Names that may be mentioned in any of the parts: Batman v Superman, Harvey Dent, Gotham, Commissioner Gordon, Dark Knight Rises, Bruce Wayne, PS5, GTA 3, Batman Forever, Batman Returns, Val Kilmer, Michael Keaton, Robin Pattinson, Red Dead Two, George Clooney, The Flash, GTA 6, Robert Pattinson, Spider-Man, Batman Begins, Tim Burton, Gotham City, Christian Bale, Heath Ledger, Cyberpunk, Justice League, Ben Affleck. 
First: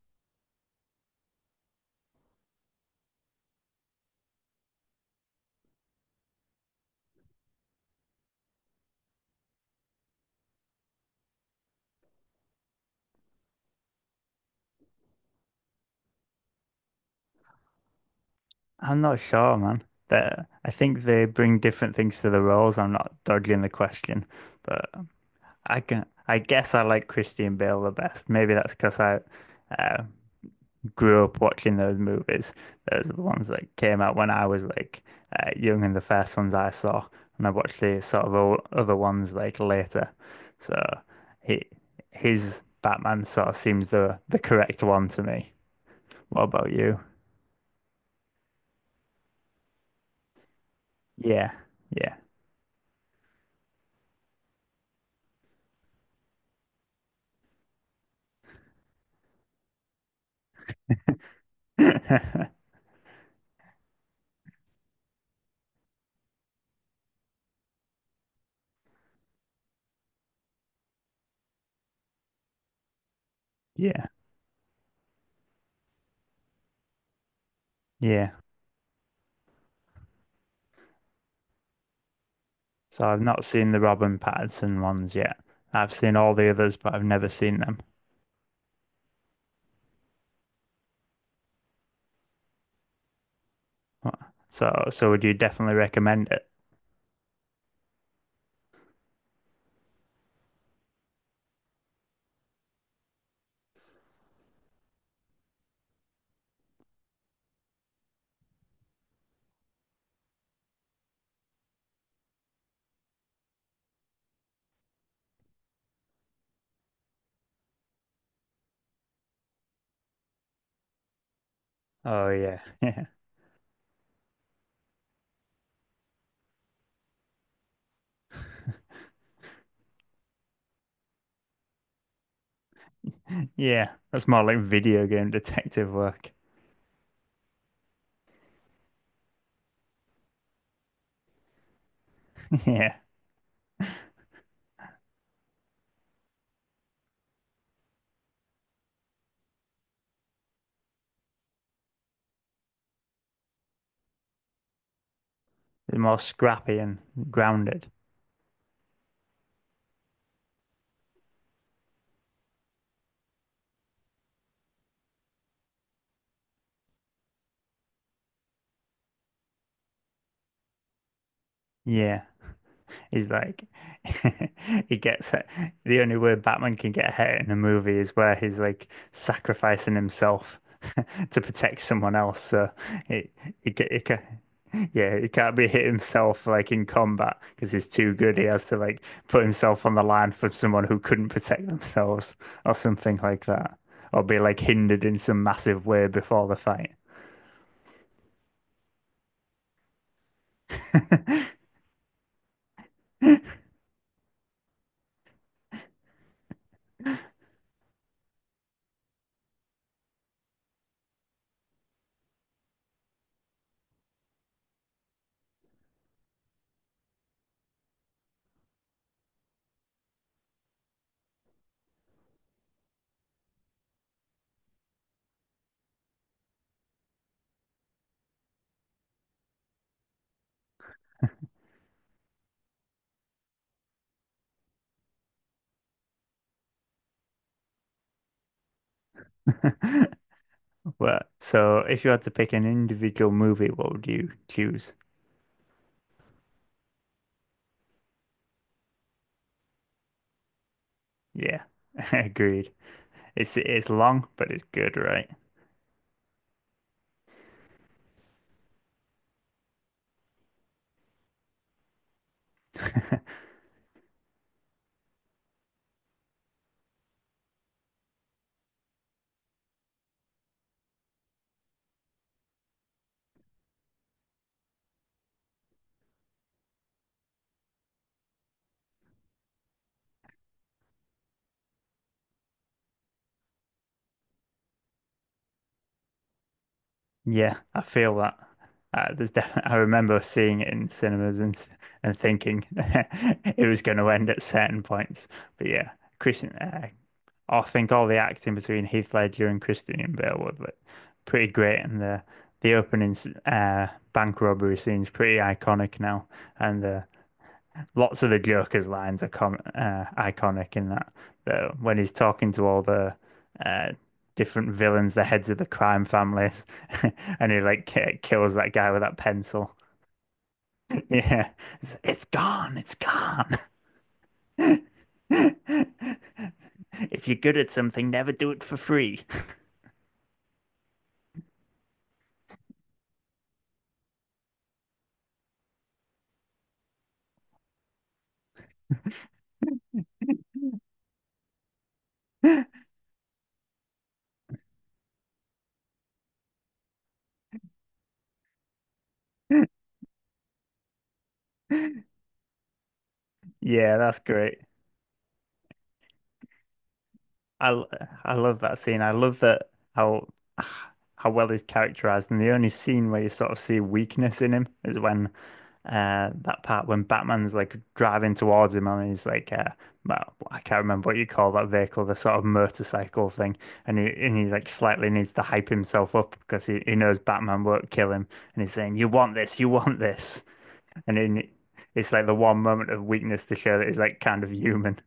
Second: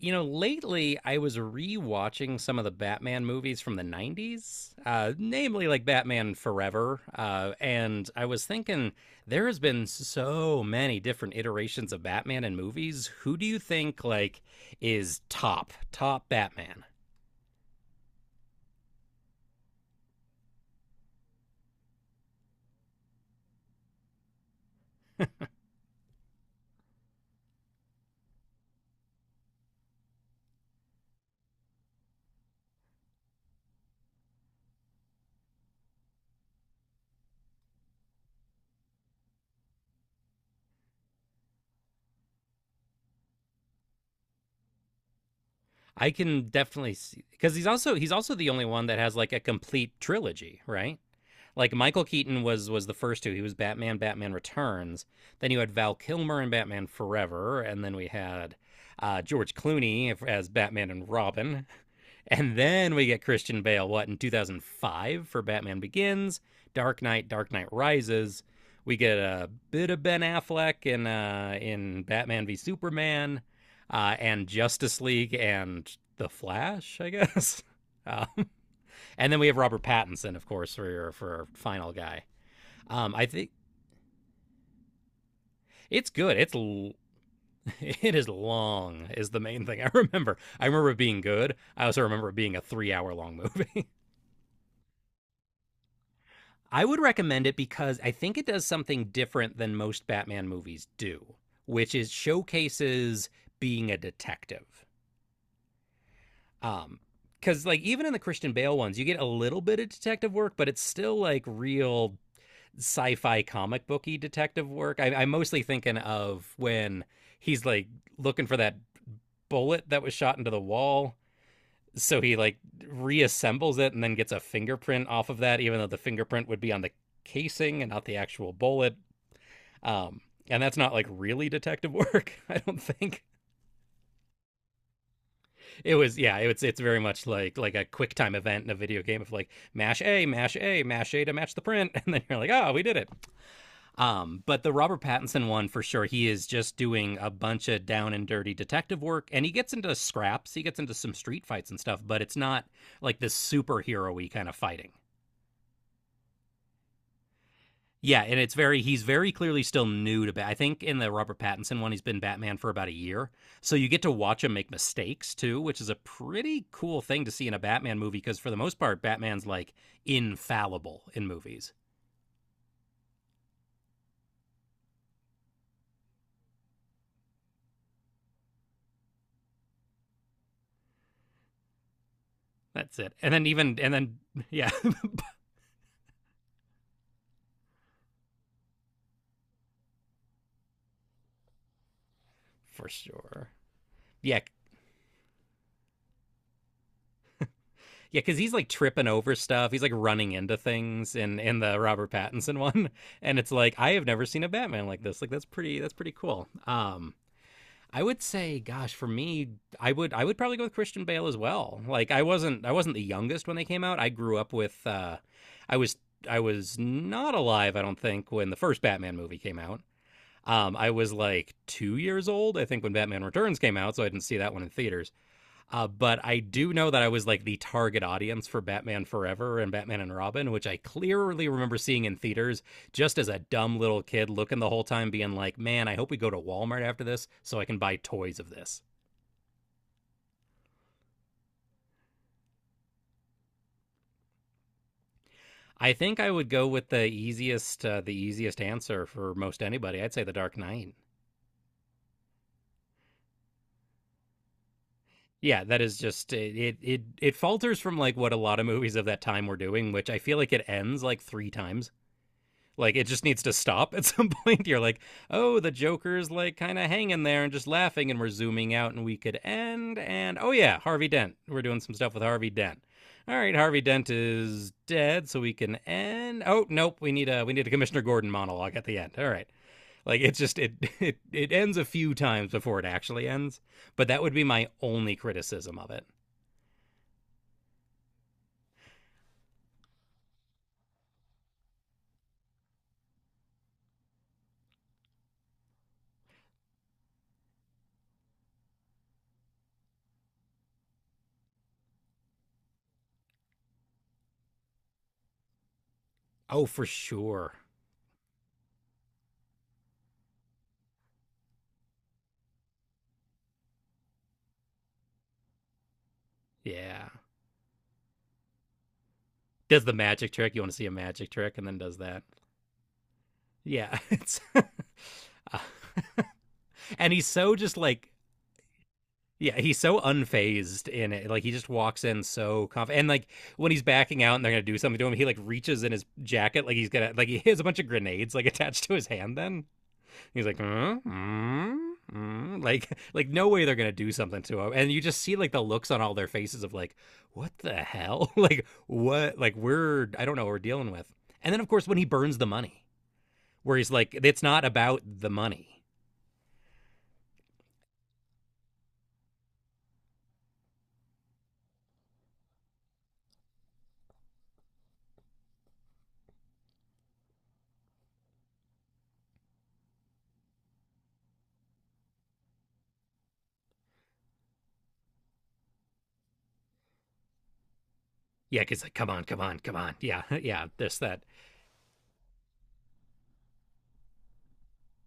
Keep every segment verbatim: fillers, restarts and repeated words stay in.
You know, lately I was re-watching some of the Batman movies from the nineties, uh, namely like Batman Forever. Uh, and I was thinking, there has been so many different iterations of Batman in movies. Who do you think, like, is top, top Batman? I'm not sure, man. That I think they bring different things to the roles. I'm not dodging the question, but I can. I guess I like Christian Bale the best. Maybe that's because I uh, grew up watching those movies. Those are the ones that came out when I was like uh, young, and the first ones I saw, and I watched the sort of o- other ones like later. So he, his Batman sort of seems the the correct one to me. I What can about definitely you? see, because he's also, he's also the only one that has like a complete trilogy, right? Yeah, Like Michael yeah, Keaton was was the first two. He was Batman, Batman Returns. Then you had Val Kilmer in Batman Forever, and then we had uh, George Clooney as Batman and Robin, and then we get Christian Bale. What in two thousand five for Batman Begins, Dark Knight, Dark Knight Rises. We get a bit of Ben Affleck in uh, in Batman v Superman, yeah. uh, and Justice League and The Flash, I guess. Uh, Yeah. and then we have Robert Pattinson, of course, for your for our final guy. So Um, I've I not think seen the Robin Pattinson ones yet. I've it's seen all good. the It's others, l- but I've never seen them. it is long is the main thing I remember. I remember it being good. I also remember it being a three hour long movie. Wha- So, so would you definitely recommend it? I would recommend it because I think it does something different than most Batman movies do, which is showcases being a detective. Um, because like even in the Christian Bale ones, you get a little bit of detective work, but it's still like real sci-fi comic booky detective work. I, I'm mostly thinking of when he's like looking for that bullet that was shot into the wall. So Oh he like yeah, yeah, reassembles it and then gets a fingerprint off of that, even though the fingerprint would be on the casing and not the actual bullet. Um, and that's not like really detective work. I don't think yeah. That's more like video game detective it was. work. Yeah, it's it's very much like like a quick time event in a video game of like mash A, mash A, mash A to match the print, and then you're like, oh, we Yeah, did it. Um, but the Robert Pattinson one for sure, he is just doing a bunch of down and dirty detective work and he gets into scraps, he gets into some street fights and stuff, but it's not like this superhero y kind of fighting. it's more scrappy and grounded. Yeah, and it's very he's very clearly still new to Bat. I think in the Robert Pattinson one he's been Batman for about a year. So you get to watch him make mistakes too, which is a pretty cool thing to see in a Batman movie because for the most part Batman's like infallible in movies. Yeah. He's like, he gets it. The only way Batman can get hit in a movie is where he's like sacrificing himself to protect someone else. So That's it. it, And then he, even ca- and he, ca- then yeah, yeah, he can't be hit himself like in combat because he's too good. He has to like put himself on the line for someone who couldn't protect themselves, or for something like sure. that, or be Yeah, like hindered in some massive way before the fight. Yeah, because he's like tripping over stuff. He's like running into things in in the Robert Pattinson one, and it's like I have never seen a Batman like this. Like that's pretty that's pretty cool. Um, I would say, gosh, for me, I would I would probably go with Christian Bale as well. Like I wasn't I wasn't the youngest when they came out. I grew up with uh, I was I was not alive. I don't think when the first Batman movie came out. Um, I was like two years old, I think, when Batman Returns came out, so I didn't see that one in theaters. Uh, but I do know that I was like the target audience for Batman Forever and Batman and Robin, which I clearly remember seeing in theaters just as a dumb little kid looking the whole time, being like, man, I hope we go to Walmart after this so I can buy toys of this. Well, so if you had to pick an individual movie, what would you choose? I think I would go with the easiest, uh, the easiest answer for most anybody. I'd say The Dark Knight. Yeah, agreed. It's it's long, but it's good, right? Yeah, that is just it, it. It it falters from like what a lot of movies of that time were doing, which I feel like it ends like three times. Like it just needs to stop at some point. You're like, oh, the Joker's like kind of hanging there and just laughing, and we're zooming out, and we could end. And oh yeah, Harvey Dent. We're doing some stuff with Harvey Dent. All right, Harvey Dent is dead, so we can end. Oh nope, we need a we need a Commissioner Gordon monologue at the end. All right, like it's just it it it ends a few times before it actually ends. But that would be my only criticism of it. Yeah, I feel that. Uh, there's definitely, I remember seeing it in cinemas and s- and thinking it was going to end at certain points. But yeah, Christian, uh, I think all the acting between Heath Ledger and Christian Bale was like, pretty great, and the the opening s- uh, bank robbery scene's pretty iconic now, Oh, and for the sure. lots of the Joker's lines are com uh, iconic in that, though, when he's talking to all the uh, different villains, the heads of the crime families, Yeah. and he like ki- kills that guy with that pencil. Does the magic trick. You want to see a magic Yeah, trick and then does it's, that. it's gone, it's gone. Yeah. It's Uh, and he's If you're so good at just like something, never do it for free. yeah, he's so unfazed in it. Like he just walks in so confident. And like when he's backing out and they're gonna do something to him, he like reaches in his jacket like he's gonna like he has a bunch of grenades like attached to his hand. Then he's like, mm, mm, mm. like like no way they're gonna do something to him. And you just see like the looks on all their faces of like, what the hell? like what? Like we're I don't know what we're dealing with. And then of course when he burns the money, where he's Yeah, like, that's it's great. not about the money. I I love that scene. I love that how how well he's characterized, and the only scene where you sort of see weakness in him is when uh that part when Batman's like driving towards him and he's like uh well, I can't remember what you call that vehicle, the sort of motorcycle thing, and he and he like slightly needs to hype himself up because he, he knows Batman won't kill him, Yeah, and he's because like, saying come you on, want come on, this, you come on. want Yeah, this, yeah, this, and that. then it's like the one moment of weakness to show that he's like kind of human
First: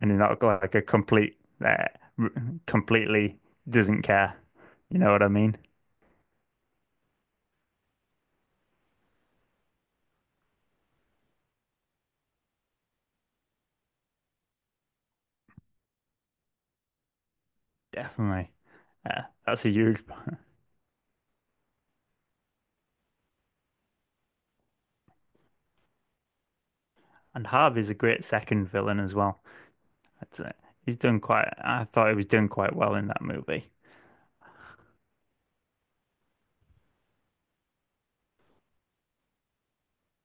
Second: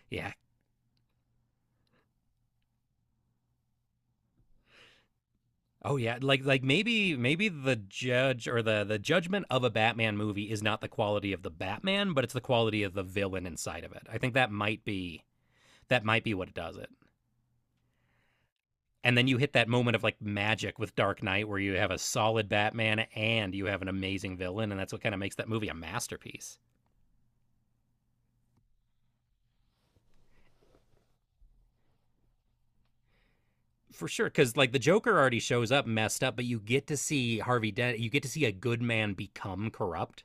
and you're Yeah. not like a complete uh, completely doesn't care. You know what I mean? Oh yeah, like like maybe maybe the judge or the the judgment of a Batman movie is not the quality of the Batman, but it's the quality of the villain inside of it. I think that might be that might be what does it. Definitely. And Uh, then you hit that's that a moment of huge. like Part. magic with Dark Knight where you have a solid Batman and you have an amazing villain and that's what kind of makes that movie a masterpiece. And Harvey's a great second villain as well. That's it. He's done quite. I thought he was doing quite well in that movie. For sure cuz like the Joker already shows up messed up, but you get to see Harvey Dent, you get to see a good man become corrupt.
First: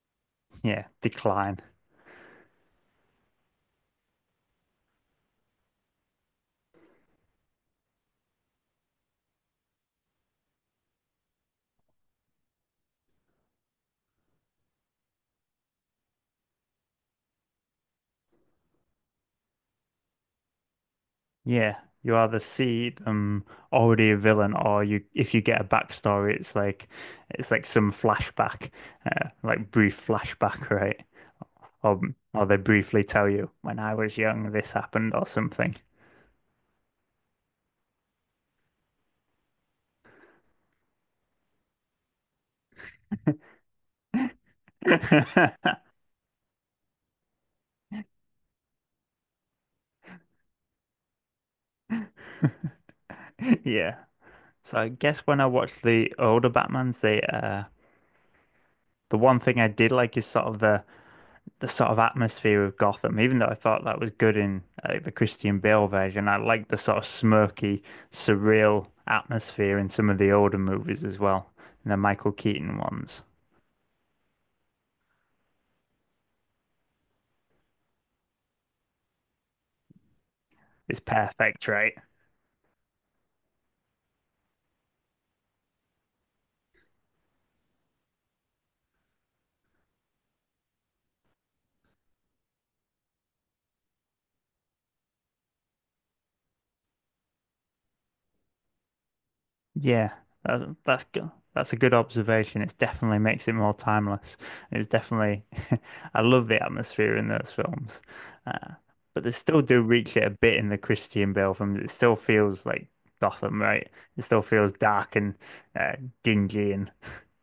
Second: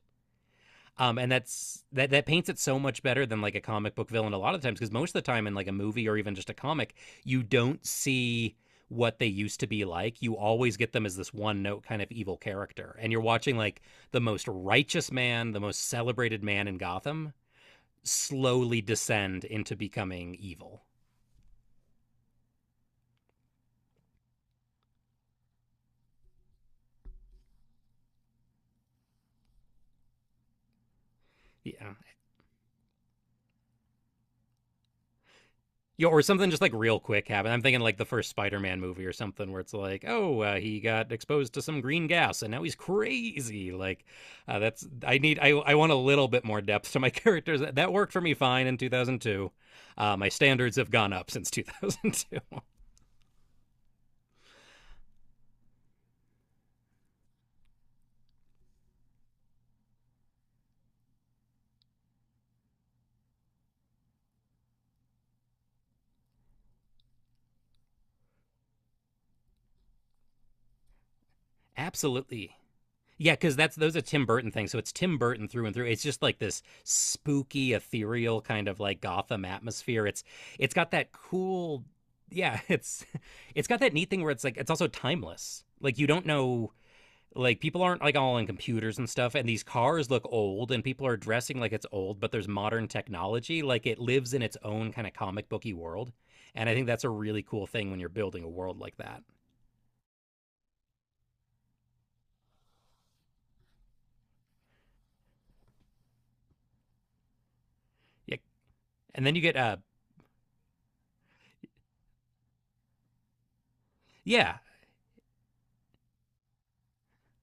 Yeah, Um, and decline. that's that that paints it so much better than like a comic book villain a lot of times because most of the time in like a movie or even just a comic, you don't see what they used to be like. You always get them as this one note kind of evil character. And you're watching like the most righteous man, the most celebrated man in Gotham slowly descend into becoming evil. Yeah, you either see them already a villain, or you if you get a backstory, it's like it's like some flashback, uh, like brief flashback, right? Yeah. Or or they briefly tell you when I was young this happened or something. Yeah, or something just like real quick happened. I'm thinking like the first Spider-Man movie or something where it's like, oh, uh, he got exposed to some green gas and now he's crazy. Like, uh, that's I need I I want a little bit more depth to my characters. That, that worked for me fine in two thousand two. Uh, my standards have gone up since two thousand two. Yeah. So I guess when I watched the older Batmans, the uh the one thing I did like is sort of the the sort of atmosphere of Gotham. Even though I thought that was good in uh, the Christian Bale version, I liked the sort of smirky, surreal atmosphere in some of the older movies as well, and the Michael Absolutely. Keaton ones. Yeah, because that's those are Tim Burton things. So it's Tim Burton through and through. It's just like this spooky, ethereal kind of like Gotham atmosphere. It's it's got It's that perfect, cool, right? yeah. It's it's got that neat thing where it's like it's also timeless. Like you don't know. Like people aren't like all on computers and stuff, and these cars look old, and people are dressing like it's old, but there's modern technology. Like it lives in its own kind of comic booky world, and I think that's a really cool thing when you're building a world like that. Yeah, that's that's good. That's a good observation. It definitely makes it more timeless. It's definitely, I love the atmosphere in those films, Yeah, uh, but and they then you get still uh do reach it a bit in the Christian Bale films. It still feels like Gotham, right? It still yeah, feels dark and uh, dingy, and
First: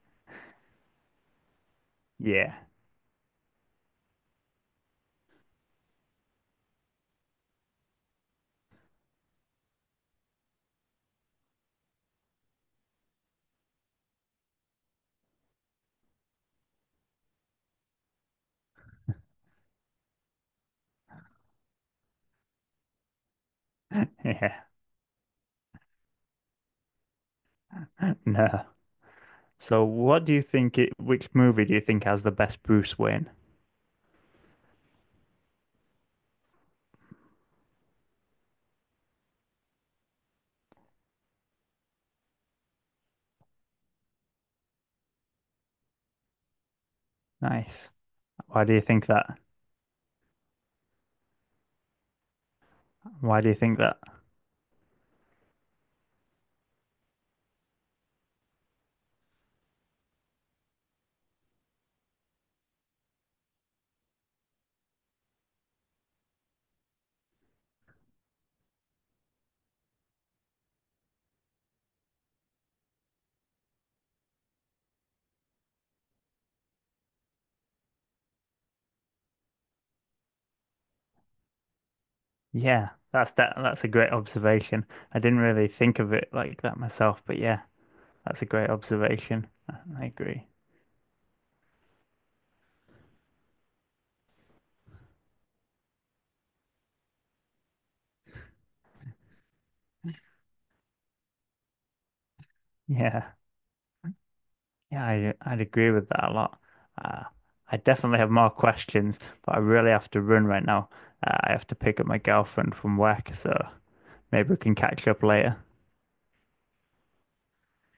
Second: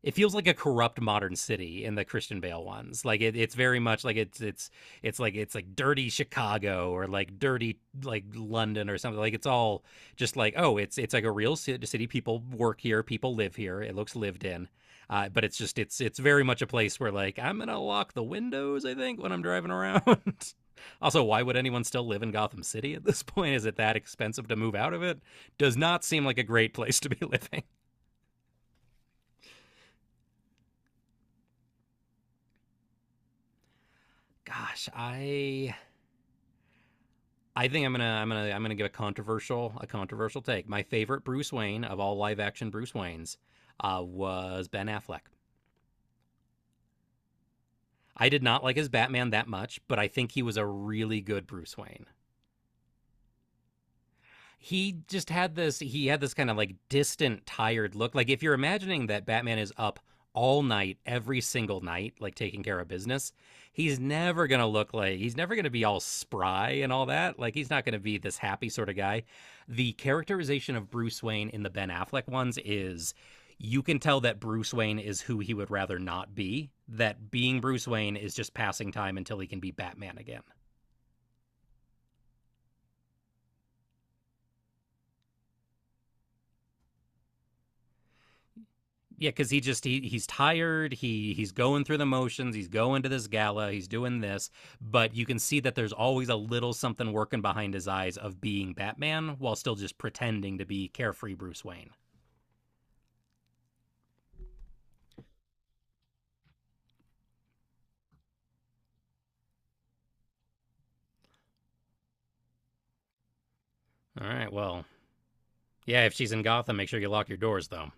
it feels like a corrupt modern city in the Christian yeah, Bale ones. Like it, it's very much like it's it's it's like it's like dirty Chicago or like dirty like London or something. Like it's all just like oh, it's it's like a real city. People work here. People live here. It looks lived in. Uh, but it's just it's it's very much a place where like I'm gonna lock the windows. I think when I'm driving around. Also, why would anyone still live in Gotham City at this point? Is it that expensive yeah, to move out of it? Does not seem like a great place to be living. no. So, what do you think it? Which movie do you think has the best Bruce Wayne? Gosh, I I think I'm gonna I'm gonna I'm gonna give a controversial a controversial take. My favorite Bruce Wayne of all live action Bruce Waynes uh, was Ben Affleck. Nice. I did not Why do like you his think Batman that? that much, but I think he was a really good Bruce Wayne. Why do you think that? He just had this he had this kind of like distant tired look. Like if you're imagining that Batman is up all night every single night like taking care of business, he's never going to look like he's never going to be all spry and all that. Like he's not going to be this happy sort of guy. The characterization of Bruce Wayne in the Ben Affleck ones is you can tell that Bruce Wayne is who he would rather not be, that being Bruce Wayne is just passing time until he can be Batman again. Yeah, that's that that's a great observation. I didn't really think of it like that myself, but yeah, that's a great Yeah, observation. because he I just he I he's agree. tired. He he's going through the motions. He's going to this gala. He's doing this, but you can see that there's always a little something working behind his eyes of being Batman while still just pretending to be carefree Bruce Wayne. Yeah. Yeah, I I'd agree with that a lot. Uh, I definitely have more questions, but I really have to run right now. Uh, I have to pick up my girlfriend from work, so All maybe right, we can well, catch up later. yeah. If she's in Gotham, make sure you lock your doors though.